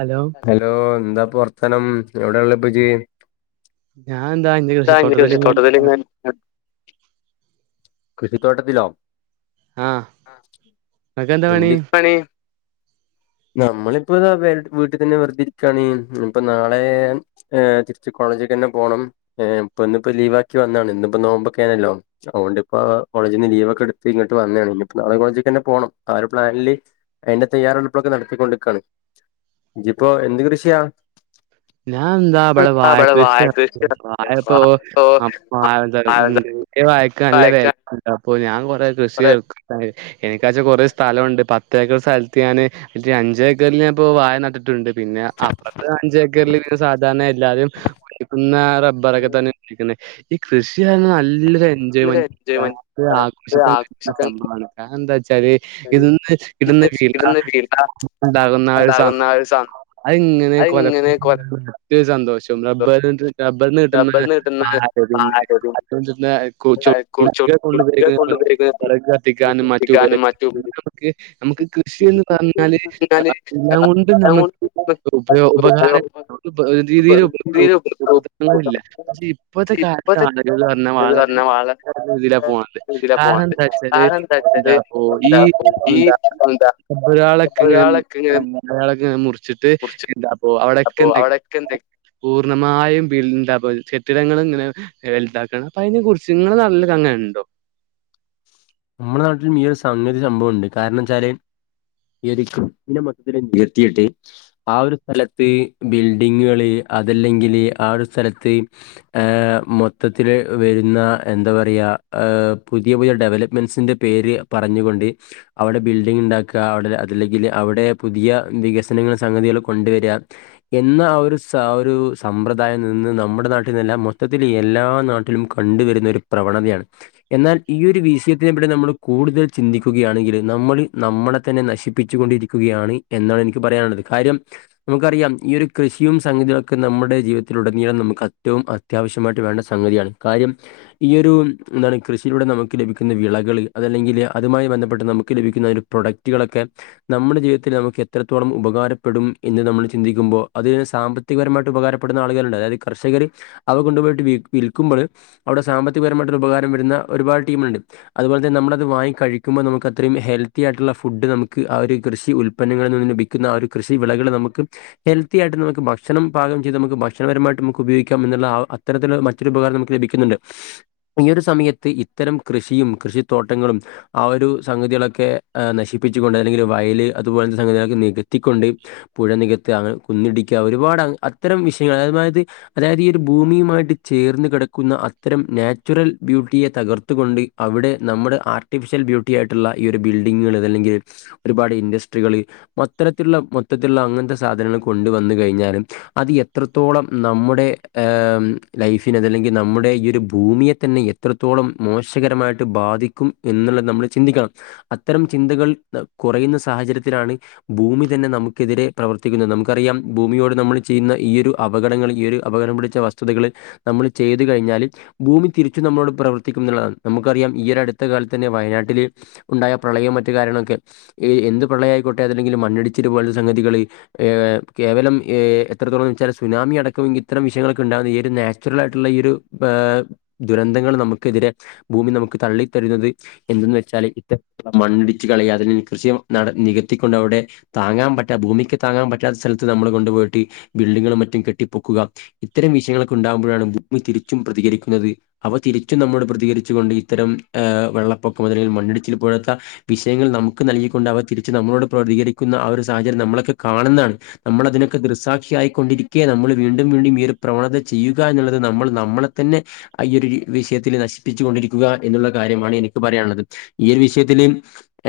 Hello hello എന്താ ഇപ്പൊ വർത്താനം, എവിടെയുള്ള ഇപ്പച്ചി. ഞാൻ ഇതാ ഇന്ന് കൃഷിത്തോട്ടത്തിൽ ഇങ്ങനെ, കൃഷിത്തോട്ടത്തിലോ. ആഹ്, ഇങ്ങക്ക് എന്താ എന്ത് പണി. നമ്മളിപ്പോ അതെ വീട്ടിൽ തന്നെ വെറുതെ ഇരിക്കുകയാണേ, ഉം ഇപ്പൊ നാളെ ഏഹ് തിരിച്ച് കോളേ ജിക്ക് തന്നെ പോണം. ഏഹ് ഇപ്പ ഇന്നിപ്പോ ലീവ് ആക്കി വന്നാണ്, ഇന്നിപ്പോ നോമ്പൊക്കെ ആണല്ലോ, അതുകൊണ്ട് ഇപ്പൊ കോളേജിൽ നിന്ന് ലീവ് ഒക്കെ എടുത്ത് ഇങ്ങോ ഇപ്പൊ വന്നതാണ്, ഇനിയിപ്പോ നാളെ കോളേജിക്ക് തന്നെ പോണം, ആഹ് ഒരു പ്ലാനില് അതിന്റെ തയ്യാറെടുപ്പ് ഒക്കെ നടത്തിക്കൊണ്ടേ നിക്കാണ്. ഇജ്ജ് ഇപ്പൊ എന്ത് കൃഷിയാ. ഞാൻ എന്താ ഇവിടെ വാഴ കൃഷി നടത്തുവാ. അതിപ്പോ വാഴ ഇപ്പോ ആഹ് വാഴ എന്താണ് ഉം വാഴ എന്തൊരു കേടു വാഴയൊക്കെ നല്ല വെൽ വാഴക്ക എന്തിപ്പോ ഞാൻ ഇവിടെ. ഇപ്പൊ ഏത് കൃഷിയാ വെക്കേണ്ടത്. എനിക്കാച്ച് കുറേ സ്ഥലമുണ്ട്, പത്ത് ഏക്കർ സ്ഥലത്ത് ഞാന് ഇതിൽ അഞ്ച് ഏക്കറിൽ ഞാൻ ഇപ്പോ വാഴ നട്ടിട്ടുണ്ട് പിന്നെ. അപ്പുറത്ത് അഞ്ച്. ഏക്കറിലെ പിന്നെ സാധാരണ എല്ലാരും എടുക്കുന്ന റബർ ഒക്കെ തന്നെ നിക്കുന്നേ. ഈ കൃഷിയാണ് നല്ലൊരു എൻജോയ്മെന്റ് തന്നെ എൻജോയ്മെന്റ് ആഘോഷിക്കാനുള്ള ഒരു ആഘോഷിക്കാൻ സംഭവമാണ്, ആഹ് എന്താ. ച്ചാല് ഇത് ഇന്ന് ഇടുന്ന വീ ഇടുന്ന് [unintelligible] വീണ്ട ഉണ്ടാകുന്ന ഒരു സം ഉണ്ടാകുന്ന ഒരു സ അയ്ങ്ങനെ കൊല അതിങ്ങനെ കൊല [unintelligible] സന്തോഷം റബ്ബറിന്റെ റബ്ബറിന്ന് കിട്ടുന്ന റബ്ബർന്ന് കിട്ടുന്ന പാൽ പാലും [unintelligible] [unintelligible] വിറക് കൊണ്ടുപയോഗിക്കുന്ന കത്തിക്കാനും മറ്റുപലേ കത്തിക്കാനും മറ്റും നമുക്ക് നമുക്ക് കൃഷിന്ന് പറഞ്ഞാല് എന്നാല് എല്ലാം കൊണ്ടും നമുക്ക് ഉപയോ ഉപകാര [unintelligible] രീതിയില് [unintelligible] ങ്ങളുല്ല പക്ഷേ ഇപ്പോഴത്തെ ഇപ്പത്തെ കാലത്താളുകള് പർഞ്ഞാ വളരെ പറഞ്ഞ വളരെ [unintelligible] പോണത് ഇതിലാ കാരണം പോണത് ണംന്താച്ചാല് കാരണം എന്താ വച്ചാല് എന്താപ്പോ ഈ എന്താ ഈ എന്താ എന്താ അതൊരാളൊക്കെ ഇങ്ങനെ ഒരാളൊക്കെ മു ഇങ്ങനെ [unintelligible] ഇങ്ങനെ മുറിച്ചിട്ട് മുറിച്ച് എന്താപ്പോ അവിടെ അപ്പൊ ന്തെക്കെ അവിടൊക്കെ എന്തെ പൂർണമായും ബിൽന്താപൊ [unintelligible] കെട്ടിടങ്ങള് ഇങ്ങനെ വലുതാക്കണ അപ്പൊ അയിനെ കുറിച്ച്ങ്ങളെ നല്ലതങ്ങനെണ്ടോ നമ്മുടെ നാട്ടില് ഈ ഒരു സംഗതി സംഭവുണ്ട് കാരണംച്ചാല് ഈ ഒരു [unintelligible] നിർത്തിയിട്ട് ആ ഒരു സ്ഥലത്ത് ഈ ബിൽഡിങ്ങുകള് അതല്ലങ്കില് ആ ഒരു സ്ഥലത്ത് ഏ മൊത്തത്തില് വരുന്ന എന്താ പറയാ [unintelligible] പുതിയ പുതിയ ഡെവലപ്പ് മെൻസിന്റെ പേര് പറഞ്ഞുകൊണ്ട് അവിടെ ബിൽഡിംഗ്ണ്ടാക്കുക അവിടെ അതല്ലെങ്കില് അവിടെ പുതിയ വികസനങ്ങള് സംഗതികളള് കൊണ്ട് വരാ എന്ന ആ ഒരു സ ഒരു സമ്പ്രദായം നിന്ന് നമ്മുടെ നാട്ടിൽന്നല്ല മൊത്തത്തില് ഈ എല്ലാ നാട്ടിലും കണ്ടുവരുന്ന ഒരു പ്രവണതയാണ് എന്നാൽ ഈ ഒരു വിഷയ ഇതിനെപറ്റി നമ്മള് കൂടുതൽ ചിന്തിക്കുകയാണെങ്കില് നമ്മള് നമ്മളതന്നെ നശിപ്പിച്ചു കൊണ്ടിരിക്കുകയാണ് എന്നാണ് എനിക്ക് പറയാനുള്ളത് കാര്യം നമുക്കറിയാം ഈ ഒരു കൃഷിയും സംഗതി ഒക്കെ നമ്മുടെ ജീവിതത്തില ഉടനീളം നമുക്ക് അ ഏറ്റവും അത്യാവശ്യമായിട്ട് വേണ്ട സംഗതിയാണ് കാര്യം ഈ ഒരു എന്താണ് കൃഷിയിലൂടെ നമുക്ക് ലഭിക്ക ക്കുന്ന വിളകള് അതല്ലെങ്കില് അതുമായി ബന്ധപ്പെട്ട് നമുക്ക് ലഭിക്കുന്ന പ്രൊഡക്റ്റുകളൊക്കെ നമ്മുടെ ജീവിതത്തില് നമുക്ക് എത്രത്തോളം ഉപകാരപ്പെടും എന്ന് നമ്മള് ചിന്തിക്കുമ്പോ അത് സാമ്പത്തികപരമായിട്ട് ഉപകാരപ്പെടുന്ന ആളുകാരുണ്ട് അതായത് കർഷ കർഷകര് അവ കൊണ്ടുപോയിട്ട് വി വിൽക്കുമ്പള് അവിടെ സാമ്പത്തികപരമായിട്ട് ഉപകാരം വരുന്ന ഒരുപാട് ടീമുണ്ട് അതുപോലെ തന്നെ നമ്മളത് വാങ്ങി കഴിക്കുമ്പോ നമുക്ക് അത്രയും ഹെൽത്തി ആയിട്ടുള്ള ഫുഡ് നമുക്ക് ആ ഒരു കൃഷി ഉൽപന്നങ്ങള് വിന്നു ലഭിക്കുന്ന അ ഒരു കൃഷി വിളകള് നമുക്ക് ഹെൽത്തിയായിട്ട് നമക്ക് ഭക്ഷണം പാകം ചെയ്ത് നമുക്ക് ഭക്ഷപരമായിട്ട് നമ്മുക്ക് ഉപയോഗിക്കാം എന്നുള്ള ആ അത്തരത്തില് മറ്റൊരുപകാരം നമുക്ക് ലഭിക്കുന്നുണ്ട് ഈ ഒരു സമയത്ത് ഇത്തരം കൃഷിയും കൃഷിത്തോട്ടങ്ങളും ആ ഒരു സംഗതികളൊക്കെ അ നശിപ്പിച്ചുകൊണ്ട് അല്ലെങ്കിൽ വയല് അത്പോ ലത്തെ സംഗതികളക്കെ നികത്തിക്കൊണ്ട് പുഴ നികത്തുക അങ്ങ കുന്നിടിക്ക ഒരുപാട് അങ്ങ് അത്തരം വിഷയങ്ങൾ അത് മാതിരി അതായത് ഈ ഒരു ഭൂമിയുമായിട്ട് ചേർന്ന് കെടക്കുന്ന അത്തരം നാച്ചുറൽ ബ്യൂട്ടിയെ തകർ ത്ത് കൊണ്ട് അവിടെ നമ്മുടെ ആർട്ടിഫിഷ്യൽ ബ്യൂട്ടി ആയിട്ടുള്ള ഈയൊരു ബിൽഡിങ്ങ്കള് അതല്ലെങ്കില് ഒരുപാട് ഇൻഡസ് ട്രികള് അത്തരത്തിലുള്ള മൊത്തത്തിൽള്ള അങ്ങനത്തെ സാധനങ്ങള് കൊണ്ട് വന്ന് കഴിഞ്ഞാലും അത് എത്രത്തോളം നമ്മുടെ ഏ ലൈഫിനതല്ലെങ്കി നമ്മുടെ ഈ ഒരു ഭൂമിയെ തന്നെ എത്രത്തോളം മോശകരമായിട്ട് ബാധിക്കും എന്നുള്ള നമ്മള് ചിന്തിക്കണം അത്തരം ചിന്തകൾ കുറയുന്ന സാ ഹജര്യത്തിലാണ് ഭൂമി തന്നെ നമുക്കെതിരെ പ്രവർത്തിക്കുന്നെ നമുക്കറിയാം ഭൂമിയോട് നമ്മള് ചെയ്യ്ന്ന ഈ ഒരു അവ പകടങ്ങള് ഈ ഒരു അപകടം പിടിച്ച വസ്തുതകള് നമ്മള് ചെയ്ത് കഴിഞ്ഞാല് ഭൂമി തിരിച്ച് നമ്മളോട് പ്രവ ത്തിക്കുന്നുള്ളതാണ് നമുക്കറിയാം ഈയൊരടുത്ത കാലത്തുതന്നെ വയനാട്ടില് ഉണ്ടായ പ്രളയം മറ്റു കാര്യങ്ങളൊക്കെ ഈ എന്ത് പ്രളയായിക്കോട്ടെ അതല്ലെങ്കില് മണ്ണ്ട്ച്ചില് പോല്ള്ള സംഗതികള് ഏ കേവലം ഏ എത്രത്തോളംന്ന് വെച്ചാ സുനാമിയടക്കം ഇത്തരം വിഷയങ്ങളൊക്കെണ്ടാകുന്നെ ഈയൊരു നാച്ചുറലായിട്ടുള്ള ഈ ഒരു പാ ദുരന്തങ്ങള് നമ് ക്കെതിരെ ഭൂമി നമുക്ക് തള്ളിത്തരുന്നത് എന്തെന്ന് വെച്ചാല് [inaudible] മണ്ണിടിച്ച് കളയാ അതിന് കൃഷിയിടം നട നികത്തിക്കൊണ്ടവിടെ താങ്ങാൻ പറ്റാ ഭൂമിക്ക് താങ്ങാൻ പറ്റാത്ത സ്ഥലത്ത് നമ്മള് കൊണ്ട് പോയിട്ടി ബിൽഡിങ്ങും മറ്റും കെട്ടിപ്പൊക്കുക ഇത്തരം വിഷയങ്ങളൊക്കെ ഉണ്ടാകുമ്പഴാണ് ഭൂമി തിരിച്ചും പ്രതികരിക്കുന്നത് അവ തിരി ച്ചും നമ്മോട് പ്രതികരിച്ചുകൊണ്ട് ഇത്തരം ഏ വെള്ളപ്പൊക്കം അതല്ലെ മണ്ണിടിച്ചില് പോലത്തെ വിയങ്ങൾ നമുക്ക് നൽകി കൊണ്ടവ തിരിച്ച് നമ്മളോട് പ്രതികരിക്കുന്ന ആ ഒര് സാഹചര്യം നമ്മളൊക്കെ കാണുന്നാണ് നമ്മളതിനൊക്കെ ദൃസാക്ഷിയായിക്കൊ ണ്ടിരിക്ക നമ്മൾ വീണ്ടും വീണ്ടും ഈ ഒരു പ്രവണത ചെയ്യുക എന്നുള്ളത് നമ്മള് നമ്മളെ തന്നെ ആ ഈ ഒരു വിഷയത്തില് നശ്പ്പിച്ച് കൊണ്ടിരിക്കുക എന്നുള്ള കാര്യമാണ് എനിക്ക് പറയാനുള്ളത് ഈ ഒരു വിഷയത്തില്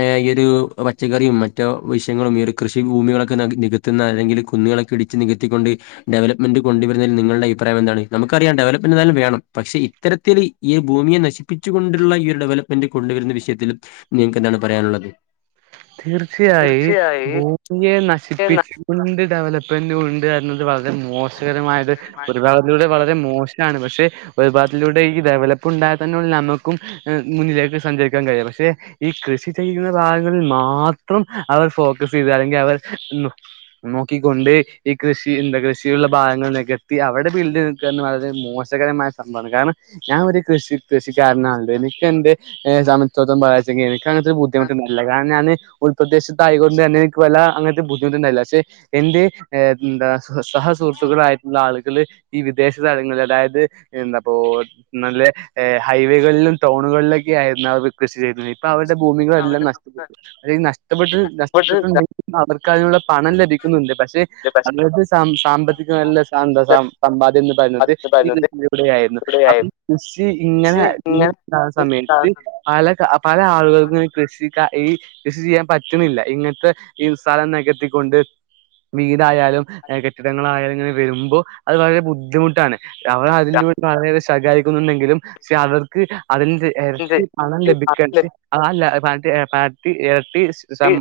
ഏ എ രു പച്ചക്കറിയും മറ്റു വിശയങ്ങളും ഈ ഒരു കൃഷി ഭൂമികളൊക്കെ നി നികത്ത്ന്ന അല്ലെങ്കിൽ കുന്നുകളൊക്കെ ഇടിച്ച് നിക ത്തി കൊണ്ട് ഡെവലപ്മെന്റ് കൊണ്ട് വര്ന്നതിന് നിങ്ങൾടെ അയ്പ്രായമെന്താണ് നമുക്കറിയാം ഡെലപ്മെന്റ് ന്തായാലും വേണം പക്ഷെ ഇ ത്തരത്തിലി ഈ ഭൂമിയെ നശിപ്പിച്ചു കൊണ്ടുള്ള ഈ ഒരു ഡെവലപ്മെന്റ് കൊണ്ട് വരുന്ന വിഷയത്തില് നിങ്ങക്കെന്താണ് പറയാനുള്ളത് തീർച്ചയായി ഭൂമിയെ നശിപ്പിച്ച് [unintelligible] ഡെവലപ്മെന്റുണ്ട് അ ന്നത് വളരെ മോശകരമായത് [unintelligible] വളരെ മോശാണ് പഷ് ഒര് ഭാഗത്തിലൂടെ ഈ ഡെവലപ് [unintelligible] അമ്മക്കും എ മുന്നിലേക്ക് സഞ്ചരിക്കാൻ കഴിയ പക്ഷേ ഈ കൃഷി ചെയ്യുന്ന ഭാഗങ്ങ മാത്രം അവർ ഫോക്കസെയ്ത് അല്ലെങ്കി അവർ നോ നോക്കിക്കൊണ്ട് ഈ കൃഷി [unintelligible] കൃഷിയുള്ള ഭാഗങ്ങള്ലേക്കെത്തി അവടെ ബീൽഡ് [unintelligible] വളരെ മോശകരമായ സംഭവാണ്, കാരണം ഞാ ഇത് കൃഷി [unintelligible] [unintelligible] എനിക്കെന്റെ ഏഹ് സമത്വതം [unintelligible] എനിക്ക് അങ്ങൻത്തെ ബുദ്ധിമുട്ട്ന്ന്ല്ല, കാരണം ഞാന് ഒരു പ്രദേശത്തായകൊണ്ട് തന്നെ എൻക്ക് വല്ലാ അങ്ങൻത്തെ ബുദ്ധിമുട്ട്ണ്ടായില്ല, പക്ഷേ എന്റെ എന്താ സഹ സഹ സുഹൃത്തുക്കളായിട്ട്ള്ള ആള്കള് ഈ വിദേശ സ്ഥലങ്ങളിൽ അതായത് എന്താപ്പോ നല്ല ഏഹ് ഹൈവേകൾലും ടൗണുകൾലെക് ക്കെയായിര്ന്ന് അവർ റിക്വസ്റ്റ് ചെയ്ത്ന് ഇപ്പ അവര്ടെ ഭൂമികളെല്ലാം നഷ് [unintelligible] [unintelligible] നഷ്ടപ്പെട്ട് നഷ്ടപ്പെട്ടിട്ട്ണ്ടെങ്കി അവർക്ക് അതിനുള്ള പണം ലഭിക്കുന്നുണ്ട്, പക്ഷേ അന്നത്തെ സാമ് സാമ്പത്തിക നല്ല ശാന്ത സാ സമ്പാദ്യം പറയ്ന്നത് ഈ [unintelligible] അപ്പം കൃഷി ഇങ്ങനെ [unintelligible] സമയത്ത് പല ക പല ആളുകൾക്കും ഈ കൃഷി ക ഈ കൃഷി ചെയ്യാൻ പറ്റ്ന്നില്ല, ഇങ്ങൻത്തെ ഈ സ്ഥലം നെകത്തിക്കൊണ്ട് വീ ടായാലും എ കെട്ടിടങ്ങളായാലും ഇങ്ങനെ വരുമ്പോ അത് വളരെ ബുദ്ധിമുട്ടാണ്. അവ അതിലൂടെ വളരെ ഏറെ സഹകരിക്കുന്നുണ്ടെങ്കിലും ക്ഷേ അവർക്ക് അതിന്റെ എരട്ടി പണം ലഭിക്കൻച്ച് ആ ലാ [unintelligible] പാർട്ടി [unintelligible] ട്ടി സം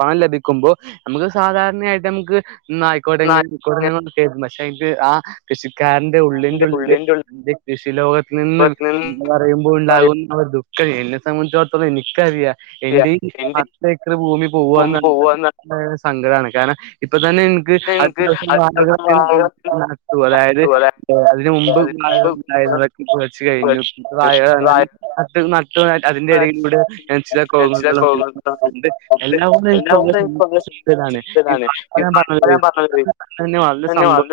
പണം ലഭിക്കുമ്പോ നമുക്ക് സാധാരണയായിട്ട് നമ്മ്ക്ക് ന്നായിക്കോട്ടെ [unintelligible] പക്ഷേ [unintelligible] ആ കൃഷി ക്കാരന്റെ ഉള്ളിന്റെ ഉള്ളില് ന്റെ കൃഷി ലോകത്തിൽ നിന്ന് ന്ന് പറയുമ്പോളുണ്ടാകുന്ന ഒര് ദു ഖം എന്നെ സംബന്ധിച്ചോട്ത്തോളം എനിക്കറിയാ. എന്റെ ഈ പത്ത് ഏക്കർ ഭൂമി പോവാന്ന് പർഞ്ഞാ [unintelligible] സങ്കടാണ് കാരണം ഇ ഇപ്പൊ തന്നെ എനിക്ക് അത്യാവശ്യ [unintelligible] അതായത് [unintelligible] അതിന് മുമ്പ് [unintelligible] [unintelligible] അതിൻ്റെ ഇടയിലൂടെ [unintelligible] [unintelligible] [unintelligible] അതിൻ്റെ സന്തോ